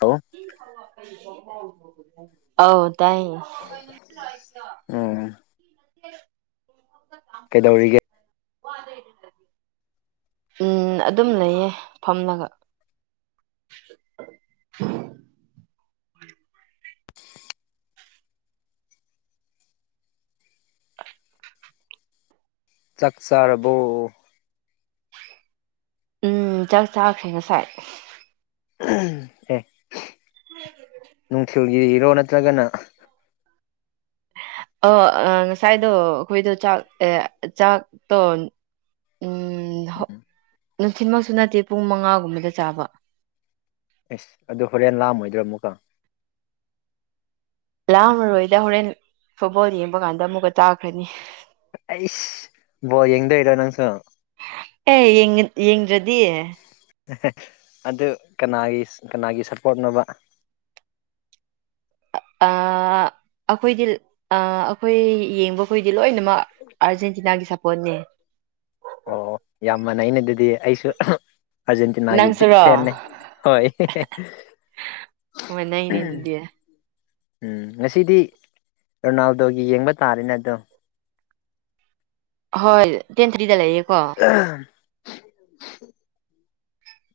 ꯍꯥꯎ ꯑ ꯑꯣ [inaudible] ꯀꯩꯗꯧꯔꯤꯒꯦ ꯎꯝ ꯑꯗꯨꯝ ꯂꯩꯌꯦ ꯐꯝꯂꯒ ꯆꯥꯛ ꯆꯔꯕꯣ ꯎꯝ ꯆꯥꯛ ꯆꯥꯈ꯭ꯔꯦ ꯉꯁꯥꯏ ꯑꯦ ꯅꯨꯡꯊꯦꯦꯜ ꯏꯔꯣ ꯅꯠꯇ꯭ꯔꯒꯅ ꯑ ꯉꯁꯥꯏꯗꯣ ꯑꯩꯈꯣꯏꯗꯣ ꯆꯥꯛ ꯆꯥꯛꯇꯣ ꯅꯨꯡꯊꯤꯤꯟꯃꯛꯁꯨ ꯅꯠꯇꯦ ꯄꯨꯡ ꯃꯉꯥꯒꯨꯝꯕꯗ ꯆꯥꯕ ꯑꯦꯁ ꯑꯗꯨ ꯍꯣꯔꯦꯟ ꯂꯥꯑꯝꯃꯣꯏꯗ꯭ꯔꯣ ꯑꯃꯨꯛꯀ ꯂꯥ ꯃꯔꯔꯣꯏꯗ ꯍꯣꯔꯦꯟ ꯐꯨꯠꯕꯣꯜ ꯌꯦꯡꯕ ꯀꯥꯟꯗ ꯑꯃꯨꯛꯀ ꯇꯥꯈ꯭ꯔꯅꯤ ꯑꯩꯁ ꯕꯣ ꯌꯦꯡꯗꯣꯏꯔꯣ ꯅꯪꯁꯨ ꯑꯦ ꯌꯦꯡꯗ꯭ꯔꯗꯤ ꯑꯗꯨ ꯀꯅꯥꯒꯤ ꯀꯅꯥꯒꯤ ꯁꯄꯣꯔꯠꯅꯕ ꯑꯩꯈꯣꯏꯗꯤ ꯑꯩꯈꯣꯏ ꯌꯦꯡꯕ ꯈꯈꯣꯏꯗꯤ ꯂꯣꯏꯅꯃꯛ ꯑꯥꯔꯖꯦꯟꯇꯤꯅꯥꯒꯤ ꯁꯥꯄꯣꯔꯠꯅꯦ ꯑꯣ ꯌꯥꯝ ꯃꯥꯟꯅꯩ ꯑꯩꯅꯗꯗꯤ ꯑꯩꯁꯨ ꯑꯔꯖꯦꯟꯇꯤꯤꯟꯒ ꯅꯪꯁꯨꯔꯣ ꯐꯦꯅꯦꯦ ꯍꯣꯏ ꯃꯥꯟꯅꯩꯅꯦ ꯑꯗꯨꯗꯤ ꯎꯝ ꯉꯁꯤꯗꯤ ꯔꯣꯅꯥꯜꯗꯣꯒꯤ ꯌꯦꯡꯕ ꯇꯥꯔꯦꯅꯦ ꯑꯗꯣ ꯍꯣꯏ ꯇꯦꯟ ꯊꯔꯤꯂ ꯎ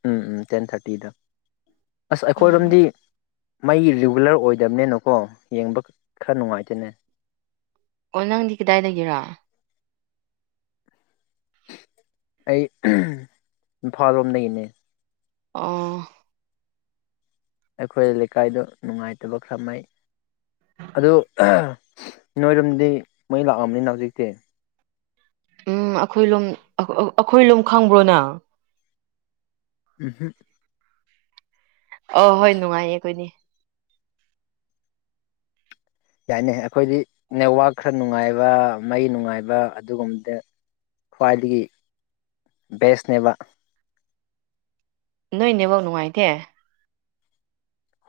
ꯎꯝ ꯎꯝ ꯇꯦꯟ ꯊꯥꯔꯇꯤꯗ ꯑꯁ ꯑꯩꯈꯣꯏꯔꯣꯝꯗꯤ ꯃꯩ ꯔꯤꯒꯨꯂꯔ ꯑꯣꯏꯗꯕꯅꯦ ꯅꯀꯣ ꯌꯦꯡꯕ ꯈꯔ ꯅꯨꯡꯉꯥꯏꯇꯅꯦ ꯑꯣ ꯅꯪꯗꯤ ꯀꯗꯥꯏꯗꯒꯦꯔ ꯑꯩ ꯏꯝꯐꯥꯜ ꯂꯣꯝꯗꯒꯤꯅꯦ ꯑ ꯑꯩꯈꯣꯏ ꯂꯩꯀꯥꯏꯗ ꯅꯨꯡꯉꯥꯏꯇꯕ ꯈꯔꯅꯩ ꯑꯗꯨ ꯅꯣꯏꯔꯣꯝꯗꯤ ꯃꯩ ꯂꯥꯛꯑꯕꯅꯤꯅ ꯍꯧꯖꯤꯛꯇꯤ ꯎꯝ ꯑꯩꯈꯣꯏ ꯂꯨꯝ ꯑꯩꯈꯣꯏ ꯂꯨꯝ ꯈꯪꯕ꯭ꯔꯣꯅ ꯎꯝꯍ ꯑ ꯍꯣꯏ ꯅꯨꯡꯉꯥꯏꯌꯦ ꯑꯩꯈꯣꯏꯅꯦ ꯌꯥꯏꯅꯦ ꯑꯩꯈꯣꯏꯗꯤ ꯅꯦꯠꯋꯥꯛ ꯈꯔ ꯅꯨꯡꯉꯥꯏꯕ ꯃꯩ ꯅꯨꯡꯉꯥꯏꯕ ꯑꯗꯨꯒꯨꯝꯕꯗ ꯈ꯭ꯋꯥꯏꯗꯒꯤ ꯕꯦꯁꯅꯦꯕ ꯅꯣꯏꯅꯦꯕꯧ ꯅꯨꯡꯉꯥꯏꯇꯦ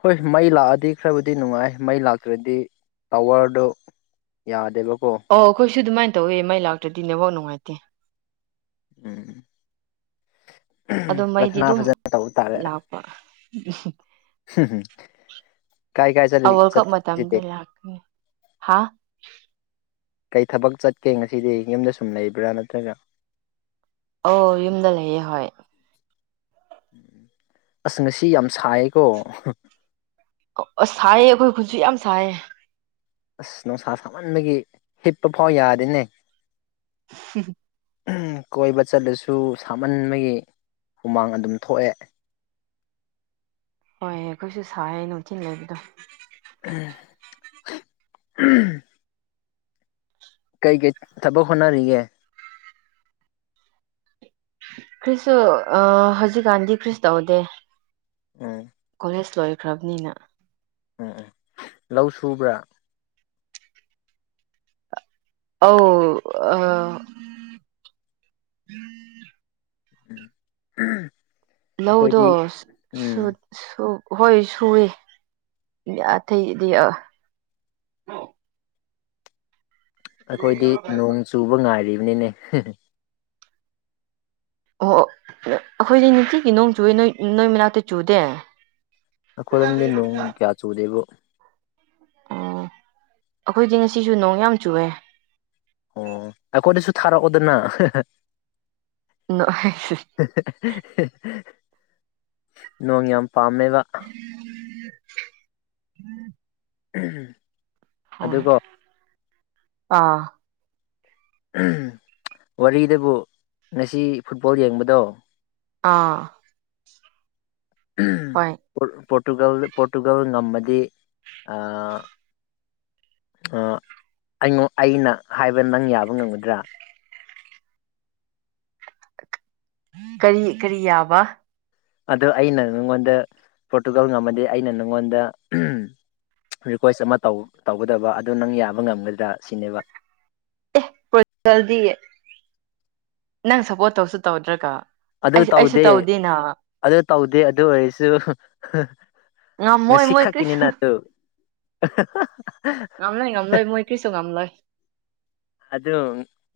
ꯍꯣꯏ ꯃꯩ ꯂꯥꯛꯑꯗꯤ ꯈꯔꯕꯨꯗꯤ ꯅꯨꯡꯉꯥꯏ ꯃꯩ ꯂꯥꯛꯇ꯭ꯔꯗꯤ ꯇꯥꯋꯔꯗꯣ ꯌꯥꯗꯦꯕ ꯑꯣ ꯈꯣꯏꯑꯣ ꯁꯤꯁꯨ ꯑꯗꯨꯃꯥꯏꯅ ꯇꯧꯋꯦ ꯃꯩ ꯂꯥꯛꯇ꯭ꯔꯗꯤ ꯅꯦꯠꯕꯥꯎ ꯅꯨꯡꯉꯥꯏꯇꯦ ꯎꯝ ꯑꯗꯣ ꯃꯩꯗꯤ ꯄ꯭ꯔꯥꯊꯅꯥ ꯑꯗꯨꯝ ꯐꯖꯅ ꯇꯧꯕ ꯇꯥꯔꯦ ꯂꯥꯛꯄ ꯍꯨꯝ ꯑꯋꯥꯜ ꯀꯞ ꯃꯇꯝꯗꯤ ꯂꯥꯛꯀꯅꯤ ꯍꯥ ꯀꯩ ꯊꯕꯛ ꯆꯠꯀꯦ ꯉꯁꯤꯗꯤ ꯌꯨꯝꯗ ꯁꯨꯝ ꯂꯩꯕ꯭ꯔꯥ ꯅꯠꯇ꯭ꯔꯒ ꯑꯣ ꯌꯨꯝꯗ ꯂꯩꯌꯦ ꯍꯣꯏ ꯑꯁ ꯉꯁꯤ ꯌꯥꯝ ꯁꯥꯏꯌꯦ ꯀꯣ ꯑꯁ ꯁꯥꯏꯌꯦ ꯑꯩꯈꯣꯏ ꯈꯨꯟꯁꯨ ꯌꯥꯝ ꯁꯥꯏꯌꯦ ꯑꯁ ꯅꯨꯡꯁꯥ ꯁꯥꯃꯟꯕꯒꯤ ꯍꯤꯞꯄ ꯐꯥꯎ ꯌꯥꯗꯦꯅꯦ ꯍꯨꯝ ꯎꯝ ꯀꯣꯏꯕ ꯆꯠꯂꯁꯨ ꯁꯥꯃꯟꯕꯒꯤ ꯍꯨꯃꯥꯡ ꯑꯗꯨꯝ ꯊꯣꯛꯑꯦ ꯍꯣꯏ ꯑꯩꯈꯣꯏꯁꯨ ꯁꯥꯏ ꯅꯨꯡꯊꯤꯜ ꯂꯩꯕꯗꯣ ꯎꯝ ꯎꯝ ꯀꯩꯀꯩ ꯊꯕꯛ ꯍꯣꯠꯅꯔꯤꯒꯦ ꯈ꯭ꯔꯤꯁꯨ ꯑꯥ ꯍꯧꯖꯤꯛꯀꯥꯟꯗꯤ ꯈ꯭ꯔꯤꯁ ꯇꯧꯗꯦ ꯎꯝ ꯀꯂꯦꯖ ꯂꯣꯏ ꯄꯨꯈ꯭ꯔꯕꯅꯤꯅ ꯎꯝ ꯎꯝ ꯂꯧ ꯁꯨꯕ꯭ꯔꯥ ꯑꯥꯎ ꯑ [inaudible] ꯂꯧꯗꯣ ꯑꯩꯈꯣꯏꯗꯤ ꯎꯝ ꯁꯨ ꯍꯣꯏ ꯁꯨꯏ ꯑꯇꯩꯩꯗꯤ ꯑ ꯑꯈꯣꯏꯗꯤ ꯅꯣꯡ ꯆꯨꯕ ꯉꯥꯏꯔꯤꯕ ꯑꯅꯤꯅꯦ ꯑꯣ ꯑꯩꯈꯣꯏꯗꯤ ꯅꯨꯡꯇꯤꯒꯤ ꯅꯣꯡ ꯆꯨꯏꯦ ꯅꯣꯏ ꯅꯣꯏ ꯃꯅꯥꯛꯇ ꯆꯨꯗꯦ ꯑꯩꯈꯣꯏꯔꯣꯝꯗꯤ ꯅꯣꯡ ꯀꯌꯥ ꯆꯨꯗꯦꯕꯨꯣ ꯎ ꯑꯩꯈꯣꯏꯗꯤ ꯉꯁꯤꯁꯨ ꯅꯣꯡ ꯌꯥꯝ ꯆꯨꯑꯦ ꯑꯣ ꯑꯩꯈꯣꯏꯗꯁꯨ ꯊꯥꯔꯛꯑꯣꯗꯅ [unintelligible] ꯅꯣꯡ ꯌꯥꯝ ꯄꯥꯝꯕ ꯎꯝ ꯎꯝ ꯑꯗꯨꯀꯣ꯫ ꯑꯥ ꯋꯥꯔꯤꯗꯕꯨ ꯉꯁꯤ ꯐꯨꯠꯕꯣꯜ ꯌꯦꯡꯕꯗꯣ ꯑꯥ ꯍꯣꯏ ꯄꯣꯔꯇꯨꯒꯜ ꯄꯣꯔꯇꯨꯒꯜ ꯉꯝꯃꯗꯤ ꯑꯩꯉ ꯑꯩꯅ ꯍꯥꯏꯕ ꯅꯪ ꯌꯥꯕ ꯉꯝꯒꯗ꯭ꯔꯥ ꯀꯔꯤ ꯀꯔꯤ ꯌꯥꯕ ꯑ ꯑꯩꯅ ꯅꯪꯉꯣꯟꯗ ꯄꯣꯔꯇꯨꯒꯜ ꯉꯝꯃꯗꯤ ꯑꯩꯅ ꯅꯪꯉꯣꯟꯗ ꯔꯤꯀ꯭ꯋꯦꯁ ꯑꯃ ꯇꯧ ꯇꯧꯒꯗꯕ ꯑꯗꯨ ꯅꯪ ꯌꯥꯕ ꯉꯝꯒꯗ꯭ꯔꯥ ꯁꯤꯅꯦꯕ ꯑꯦ꯭ꯔꯗꯤ ꯅꯪ ꯁꯞꯄꯣꯔꯠ ꯇꯧꯁꯨ ꯇꯧꯗ꯭ꯔꯥꯀ ꯑꯗꯨ ꯇꯧꯗꯦ ꯑꯗꯨ ꯇꯧꯗꯦ ꯑꯗꯨ ꯑꯣꯏꯔꯁꯨ ꯉꯝꯃꯣꯏ ꯉꯁꯤ ꯃꯣꯏ ꯈꯛꯀꯤꯅꯤꯅ ꯀ꯭ꯔꯤꯁꯨ ꯑꯗꯨ [unintelligible] ꯉꯝ ꯂꯩꯣꯏ ꯉꯝ ꯂꯣꯏ ꯃꯣꯏ ꯀꯔꯤꯁꯨꯣ ꯉꯝ ꯂꯣꯏ ꯑꯗꯨ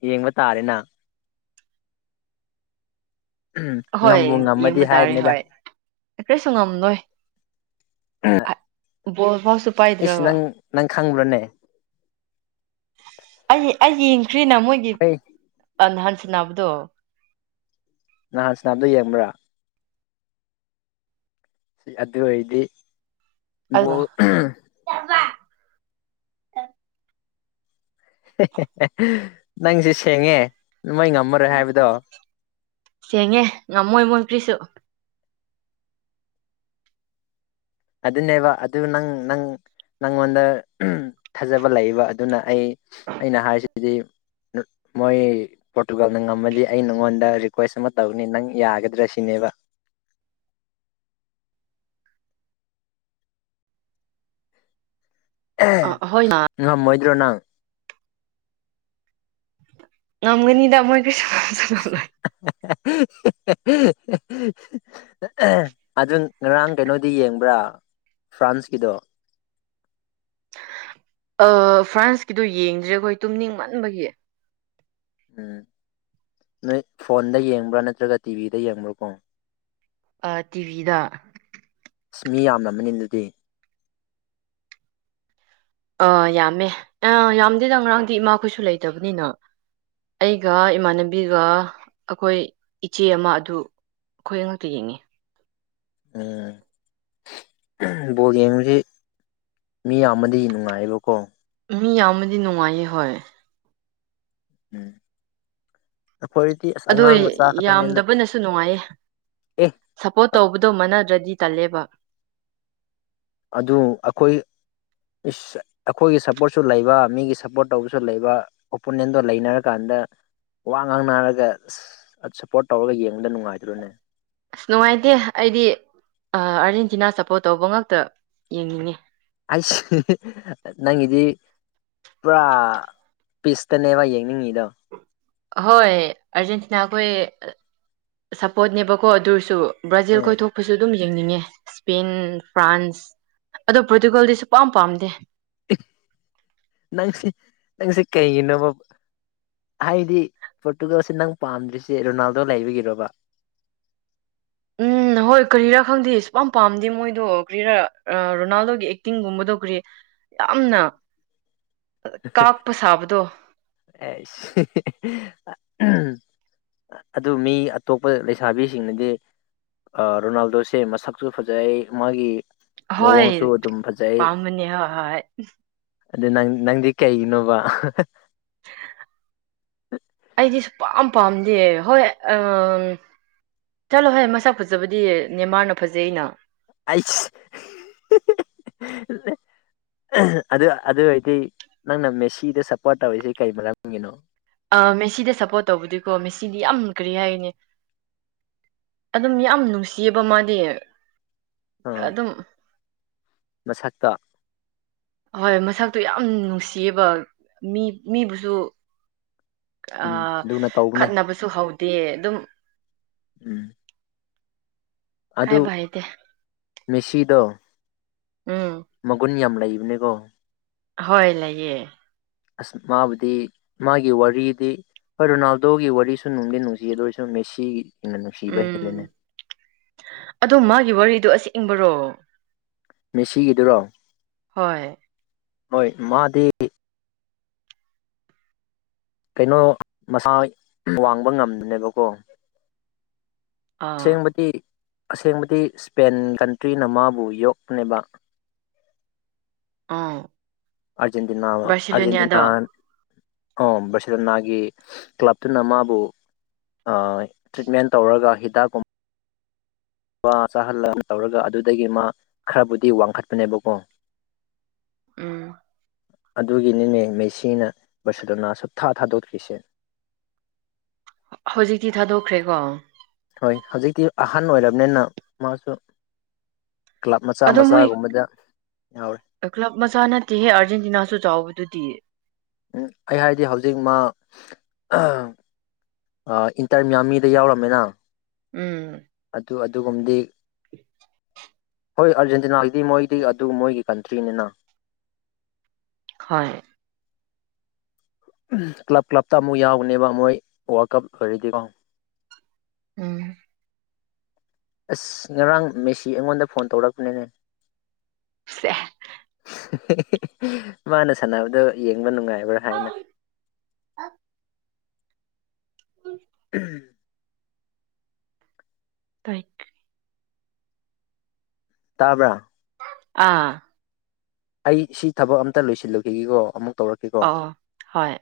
ꯌꯦꯡꯕ ꯇꯥꯔꯦꯅ ꯍꯣꯏ ꯉꯝꯕꯨ ꯉꯝꯃꯗꯤ ꯌꯦꯡꯕ ꯇꯥꯔꯦ ꯍꯥꯏꯕꯅꯤꯗ ꯍꯣꯏ ꯀꯔꯤꯁꯨ ꯉꯝ ꯅꯣꯏ ꯎꯝ [inaudible] ꯏꯏꯁ ꯄꯥꯏꯗ꯭ꯔꯕ ꯑꯦꯟ. ꯖꯤ. ꯑꯦꯟ. ꯖꯤ. ꯈ꯭ꯡꯕ꯭ꯔꯥꯅꯦ꯫ ꯑꯩꯌꯦꯡ ꯀ꯭ꯔꯤꯅꯥ ꯃꯣꯏꯒꯤꯞ ꯍꯣꯏ ꯑ ꯍꯟꯁꯤꯅꯕꯗꯣ ꯅꯍꯥꯟꯁꯤ ꯅꯍꯗꯣ ꯌꯦꯡꯕ꯭ꯔꯥ ꯑꯗꯨ ꯑꯣꯏꯔꯗꯤ ꯑꯗꯨꯒ ꯕꯣꯜ ꯅꯪꯁꯦ ꯁꯦꯡꯉꯦ ꯃꯣꯏ ꯉꯝꯃꯔꯣꯏ ꯍꯥꯏꯕꯗꯣ ꯁꯦꯡꯉꯦ ꯉꯝꯃꯣꯏ ꯃꯣꯏ ꯄ꯭ꯔꯤꯁꯨ ꯑꯗꯨꯅꯦꯕ ꯑꯗꯨ ꯅꯪ ꯅꯪ ꯅꯪꯉꯣꯟꯗ ꯊꯥꯖꯕ ꯂꯩꯕ ꯑꯗꯨꯅ ꯑꯩ ꯑꯩꯅ ꯍꯥꯏꯔꯤꯁꯤꯗꯤ ꯃꯣꯏ ꯄꯣꯔꯇꯨꯒꯥꯜꯅ ꯉꯝꯃꯗꯤ ꯑꯩ ꯅꯪꯉꯣꯟꯗ ꯔꯤꯀ꯭ꯋꯦꯁ ꯑꯃ ꯇꯧꯅꯤ ꯅꯪ ꯌꯥꯒꯗ꯭ꯔꯥ ꯁꯤꯅꯦꯕ ꯑꯍꯣꯏꯅ ꯉ ꯃꯣꯏꯗ꯭ꯔꯣꯅ ꯅꯝꯒꯅꯤꯗ ꯃ [inaudible] ꯑꯗꯨ ꯉꯔꯥꯡ ꯀꯩꯅꯣꯗꯤ ꯌꯦꯡꯕ꯭ꯔꯥ ꯐ꯭ꯔꯥꯟꯁꯀꯤꯗꯣ ꯐ꯭ꯔꯥꯟꯁꯀꯤꯗꯣ ꯌꯦꯡꯗ꯭ꯔꯦ ꯑꯩꯈꯣꯏ ꯇꯨꯝꯅꯤꯡ ꯃꯟꯕꯒꯤ ꯎꯝ ꯅꯣꯏ ꯐꯣꯟꯗ ꯌꯦꯡꯕ꯭ꯔꯥ ꯅꯠꯇ꯭ꯔꯒ ꯇꯤꯚꯤꯗ ꯌꯦꯡꯕ꯭ꯔꯥꯀꯣ ꯇꯤꯚꯤꯗ ꯑꯁ ꯃꯤ ꯌꯥꯝꯅ ꯑꯃꯅꯤꯅꯤ ꯑꯗꯨꯗꯤ ꯑꯥ ꯌꯥꯝꯃꯦ ꯌꯥꯝꯗꯦꯗ ꯉꯔꯥꯡꯗꯤ ꯏꯃꯥꯈꯣꯏꯁꯨ ꯂꯩꯇꯕꯅꯤꯅ ꯑꯩꯒ ꯏꯃꯥꯟꯅꯕꯤꯒ ꯑꯩꯈꯣꯏ ꯏꯆꯦ ꯑꯃ ꯑꯗꯨ ꯑꯩꯈꯣꯏ ꯉꯉꯛꯇ ꯌꯦꯡꯉꯤ ꯎꯝ ꯕꯣꯜ ꯌꯦꯡꯕꯁꯤ ꯃꯤ ꯌꯥꯝꯅꯗꯤ ꯅꯨꯡꯉꯥꯏꯌꯦꯕꯀꯣ ꯃꯤ ꯌꯥꯝꯃꯗꯤ ꯅꯨꯡꯉꯥꯏꯌꯦ ꯍꯣꯏ ꯎꯝ ꯑꯩꯈꯣꯏꯗꯤ ꯑꯁ ꯑꯗꯨ ꯑꯉꯥꯡ ꯃꯆꯥ ꯈꯛꯇꯅꯤꯅ ꯌꯥꯝꯗꯕꯅꯁꯨ ꯅꯨꯡꯉꯥꯏꯌꯦ ꯑꯦ ꯁꯞꯄꯣꯔꯠ ꯇꯧꯕꯗꯣ ꯃꯥꯟꯅꯗ꯭ꯔꯗꯤ ꯇꯜꯂꯦꯕ ꯑꯗꯨ ꯑꯩꯈꯣꯏ ꯑꯩꯈꯣꯏꯒꯤ ꯁꯞꯄꯣꯔꯠꯁꯨ ꯂꯩꯕ ꯃꯤꯒꯤ ꯁꯞꯄꯣꯔꯠ ꯇꯧꯕꯁꯨ ꯂꯩꯕ ꯑꯣꯄꯣꯅꯦꯟꯗꯣ ꯂꯩꯅꯔꯀꯥꯟꯗ ꯋꯥ ꯉꯥꯡꯅꯔꯒ ꯁꯞꯄꯣꯔꯠ ꯇꯧꯔꯒ ꯌꯦꯡꯕꯗ ꯅꯨꯡꯉꯥꯏꯗꯨ꯭ꯔꯅꯦ ꯑꯁ ꯅꯨꯡꯉꯥꯏꯇꯦ ꯑꯩꯗꯤ ꯑꯥꯔꯖꯦꯟꯇꯤꯅꯥ ꯁꯞꯄꯣꯔꯠ ꯇꯧꯕ ꯉꯇ ꯌꯦꯡꯅꯤꯡꯉꯤ ꯑꯩꯁꯦ ꯅꯪꯒꯤꯗꯤ ꯄꯨꯔꯥ ꯄꯤꯁꯇꯅꯦꯕ ꯌꯦꯡꯅꯤꯡꯉꯤꯗꯣ ꯍꯣꯏ ꯑꯔꯖꯦꯟꯇꯤꯅꯥꯈꯣꯏ ꯁꯞꯄꯣꯔꯠꯅꯦꯕꯀꯣ ꯑꯗꯨꯔꯁꯨ ꯕ꯭ꯔꯥꯖꯤꯜ ꯀꯣꯏꯊꯣꯛꯄꯁꯨ ꯑꯗꯨꯝ ꯌꯦꯡꯅꯤꯡꯉꯦ ꯏꯁꯄꯦꯟ ꯐ꯭ꯔꯥꯟꯁ ꯑꯗꯣ ꯄꯣꯔꯇꯨꯒꯜꯗꯤꯁꯨ ꯄꯥꯝ ꯄꯥꯝꯗꯦ ꯅꯪꯁ ꯅꯪꯁꯦ ꯀꯩꯒꯤꯅꯣꯕ ꯍꯥꯏꯗꯤ ꯄꯣꯔꯇꯨꯒꯥꯜꯁꯦ ꯅꯪ ꯄꯥꯝꯗ꯭ꯔꯤꯁꯦ ꯔꯣꯅꯥꯜꯗꯣ ꯂꯩꯕꯒꯤꯔꯕ ꯎꯝ ꯍꯣꯏ ꯀꯔꯤꯔꯥ ꯈꯪꯗꯦ ꯁꯨꯛꯝ ꯄꯥꯝꯗꯦ ꯃꯣꯏꯗꯣ ꯀ꯭ꯔꯤꯔꯥ ꯔꯣꯅꯥꯜꯗꯣꯒꯤ ꯑꯦꯛꯇꯤꯡꯒꯨꯝꯕꯗꯣ ꯀꯔꯤ ꯌꯥꯝꯅ ꯀꯥꯛꯄ ꯁꯥꯕꯗꯣ ꯑꯁ ꯑꯗꯨ ꯃꯤ ꯑꯇꯣꯞꯄ ꯂꯩꯁꯥꯕꯤꯁꯤꯡꯅꯗꯤ ꯔꯣꯅꯥꯜꯗꯣꯁꯦ ꯃꯁꯛꯁꯨ ꯐꯖꯩ ꯃꯥꯒꯤ ꯍꯣꯏ ꯃꯑꯣꯡꯁꯨ ꯑꯗꯨꯝ ꯄꯥꯝꯅꯦ ꯍꯣꯏ ꯍꯣꯏ ꯑꯗꯨꯗ ꯅꯪ ꯅꯪ ꯀꯩꯩꯅꯣꯕ ꯑꯩꯗꯤ ꯁ ꯄꯝ ꯄꯥꯝꯗꯦ ꯍꯣꯏ ꯆꯂꯣ ꯍꯣꯏ ꯃꯁꯥ ꯐꯖꯕꯗꯤ ꯅꯦꯃꯥꯔꯅ ꯐꯖꯩ ꯑꯩꯅ ꯑꯩꯁ ꯑꯗꯨ ꯑꯗꯨ ꯑꯣꯏꯔꯗꯤ ꯅꯪꯅ ꯃꯦꯁꯤꯗ ꯁꯞꯄꯣꯔꯠ ꯇꯧꯔꯤꯁꯤ ꯀꯩ ꯃꯔꯝꯒꯤꯅꯣ ꯃꯦꯁꯤꯗ ꯁꯞꯄꯣꯔꯠ ꯇꯧꯕꯗꯤꯀꯣ ꯃꯦꯁꯤꯗꯤ ꯌꯥꯝ ꯀꯔꯤ ꯍꯥꯏꯅꯤ ꯑꯗꯨꯝ ꯌꯥꯝ ꯅꯨꯡꯁꯤꯑꯕ ꯃꯥꯗꯤ ꯑꯗꯨ ꯑꯥ ꯑꯗꯨꯝ ꯃꯁꯛꯇ ꯍꯣꯏ ꯃꯁꯛꯇꯨ ꯌꯥꯝ ꯅꯨꯡꯁꯤꯌꯦꯕ ꯃꯤ ꯃꯤꯕꯨꯁꯨ ꯑ ꯎꯝ ꯂꯨꯅ ꯇꯧꯕꯅꯦ ꯈꯠꯅꯕꯁꯨ ꯍꯧꯗꯦ ꯇ ꯑꯗꯨꯝ ꯎꯝ ꯍꯥꯏ ꯕꯥꯏꯗꯦ ꯃꯤꯁꯤꯗ ꯃꯒꯨꯟ ꯌꯥꯝ ꯂꯩꯕꯅꯦꯀꯣ ꯍꯣꯏ ꯂꯩꯥꯛꯌꯦ ꯑꯁ ꯃꯥꯕꯨꯗꯤ ꯃꯥꯒꯤ ꯋꯥꯔꯤꯗꯤ ꯍꯣꯏ ꯔꯣꯅꯥꯜꯗꯣꯒꯤ ꯋꯥꯔꯤꯁꯨ ꯅꯨꯡꯗꯤ ꯅꯨꯡꯁꯤ ꯑꯗꯨ ꯑꯣꯏꯔꯁꯨ ꯃꯦꯁꯤꯒꯤ ꯎꯝ ꯑꯗꯣ ꯃꯥꯒꯤ ꯋꯥꯔꯤꯗꯣ ꯑꯁꯤ ꯏꯪꯕꯔꯣ ꯃꯦꯁꯤꯒꯤꯗꯨꯔꯣ ꯍꯣꯏ ꯍꯣꯏ ꯃꯥꯗꯤ ꯏ ꯀꯩꯅꯣ ꯃꯁꯥꯏ ꯋꯥꯡꯕ ꯉꯝꯗꯕꯅꯦꯀꯣ ꯑꯥ ꯁꯦꯡꯕꯗꯤ ꯑꯁꯦꯡꯕꯗꯤ ꯏꯁꯄꯦꯟ ꯀꯟꯇ꯭ꯔꯤꯅ ꯃꯥꯕꯨ ꯌꯣꯛꯄꯅꯦꯕ ꯑꯣ ꯑꯔꯖꯦꯟꯇꯤꯅꯥꯕ ꯑꯔꯖꯦꯟꯇꯤꯅꯥ ꯑꯝ ꯕꯔꯁꯦꯂꯣꯅꯥꯒꯤ ꯀ꯭ꯂꯞꯇꯨꯅ ꯃꯥꯕꯨ ꯑꯥ ꯇ꯭ꯔꯤꯠꯃꯦꯟ ꯇꯧꯔꯒ ꯍꯤꯗꯥꯛꯀꯨꯝ ꯋꯥ ꯆꯥꯍꯜꯂꯕ ꯇꯧꯔꯒ ꯑꯗꯨꯗꯒꯤ ꯃꯥ ꯈꯔꯕꯨꯗꯤ ꯋꯥꯡꯈꯠꯄꯅꯦꯕꯀꯣ ꯎꯝ ꯑꯗꯨꯒꯤꯅꯤꯅꯦ ꯃꯩꯁꯤꯅ ꯕꯔꯁꯦꯂꯣꯅꯥ ꯁꯨꯛꯊꯥ ꯊꯥꯗꯣꯛꯇ꯭ꯔꯤꯁꯦ ꯍꯧꯖꯤꯛꯇꯤ ꯊꯥꯗꯣꯛꯈ꯭ꯔꯦꯀꯣ ꯍꯣꯏ ꯍꯧꯖꯤꯛꯇꯤ ꯑꯍꯟ ꯑꯣꯏꯔꯝꯅꯤꯅ ꯃꯥꯁꯨ ꯀ꯭ꯂꯕ ꯃꯆꯥ ꯑꯗꯣ ꯃꯣꯏ ꯃꯆꯥꯒꯨꯝꯕꯗ ꯌꯥꯎꯔꯦ ꯀ꯭ꯂꯕ ꯃꯆꯥ ꯅꯠꯇꯦꯍꯦ ꯑꯥꯔꯖꯦꯟꯇꯤꯅꯥꯁꯨ ꯆꯥꯎꯕ ꯗꯨꯗꯤ ꯎꯝ ꯑꯩ ꯍꯥꯏꯗꯤ ꯍꯧꯖꯤꯛ ꯃꯥ ꯑ ꯏꯟꯇꯔ ꯃ꯭ꯌꯥꯃꯤꯗ ꯌꯥꯎꯔꯝꯃꯦꯅ ꯎꯝ ꯑꯗꯨ ꯑꯗꯨꯒꯨꯝꯕꯗꯤ ꯍꯣꯏ ꯑꯔꯖꯦꯟꯇꯤꯅꯥꯒꯤꯗꯤ ꯃꯣꯏꯗꯤ ꯑꯗꯨ ꯃꯣꯏꯒꯤ ꯀꯟꯇ꯭ꯔꯤꯅꯤꯅ ꯍꯣꯏ ꯀ꯭ꯂꯞ ꯀ꯭ꯂꯞꯇ ꯑꯃꯨꯛ ꯌꯥꯎꯕꯅꯦꯕ ꯃꯣꯏ ꯋꯥꯔ꯭ꯜ ꯀꯞ ꯂꯣꯏꯔꯗꯤꯀꯣ ꯎꯝ ꯑꯁ ꯉꯔꯥꯡ ꯃꯦꯁꯤ ꯑꯩꯉꯣꯟꯗ ꯐꯣꯟ ꯇꯧꯔꯛꯄꯅꯤꯅꯦ ꯁꯦꯍ ꯃꯥꯅ ꯁꯥꯟꯅꯕꯗꯣ ꯌꯦꯡꯕ ꯅꯨꯡꯉꯥꯏ ꯕꯔ ꯍꯥꯏꯅ [inaudible] ꯎꯝ ꯇꯥꯏ ꯀ ꯇꯥꯕ꯭ꯔ ꯑꯥ ꯑꯩ ꯁꯤ ꯊꯕꯛ ꯑꯝꯇ ꯂꯣꯏꯁꯤꯜꯂꯨꯈꯤꯒꯦꯀꯣ ꯑꯃꯨꯛ ꯇꯧꯔꯛꯀꯦꯀꯣ ꯑꯧ ꯍꯣꯏ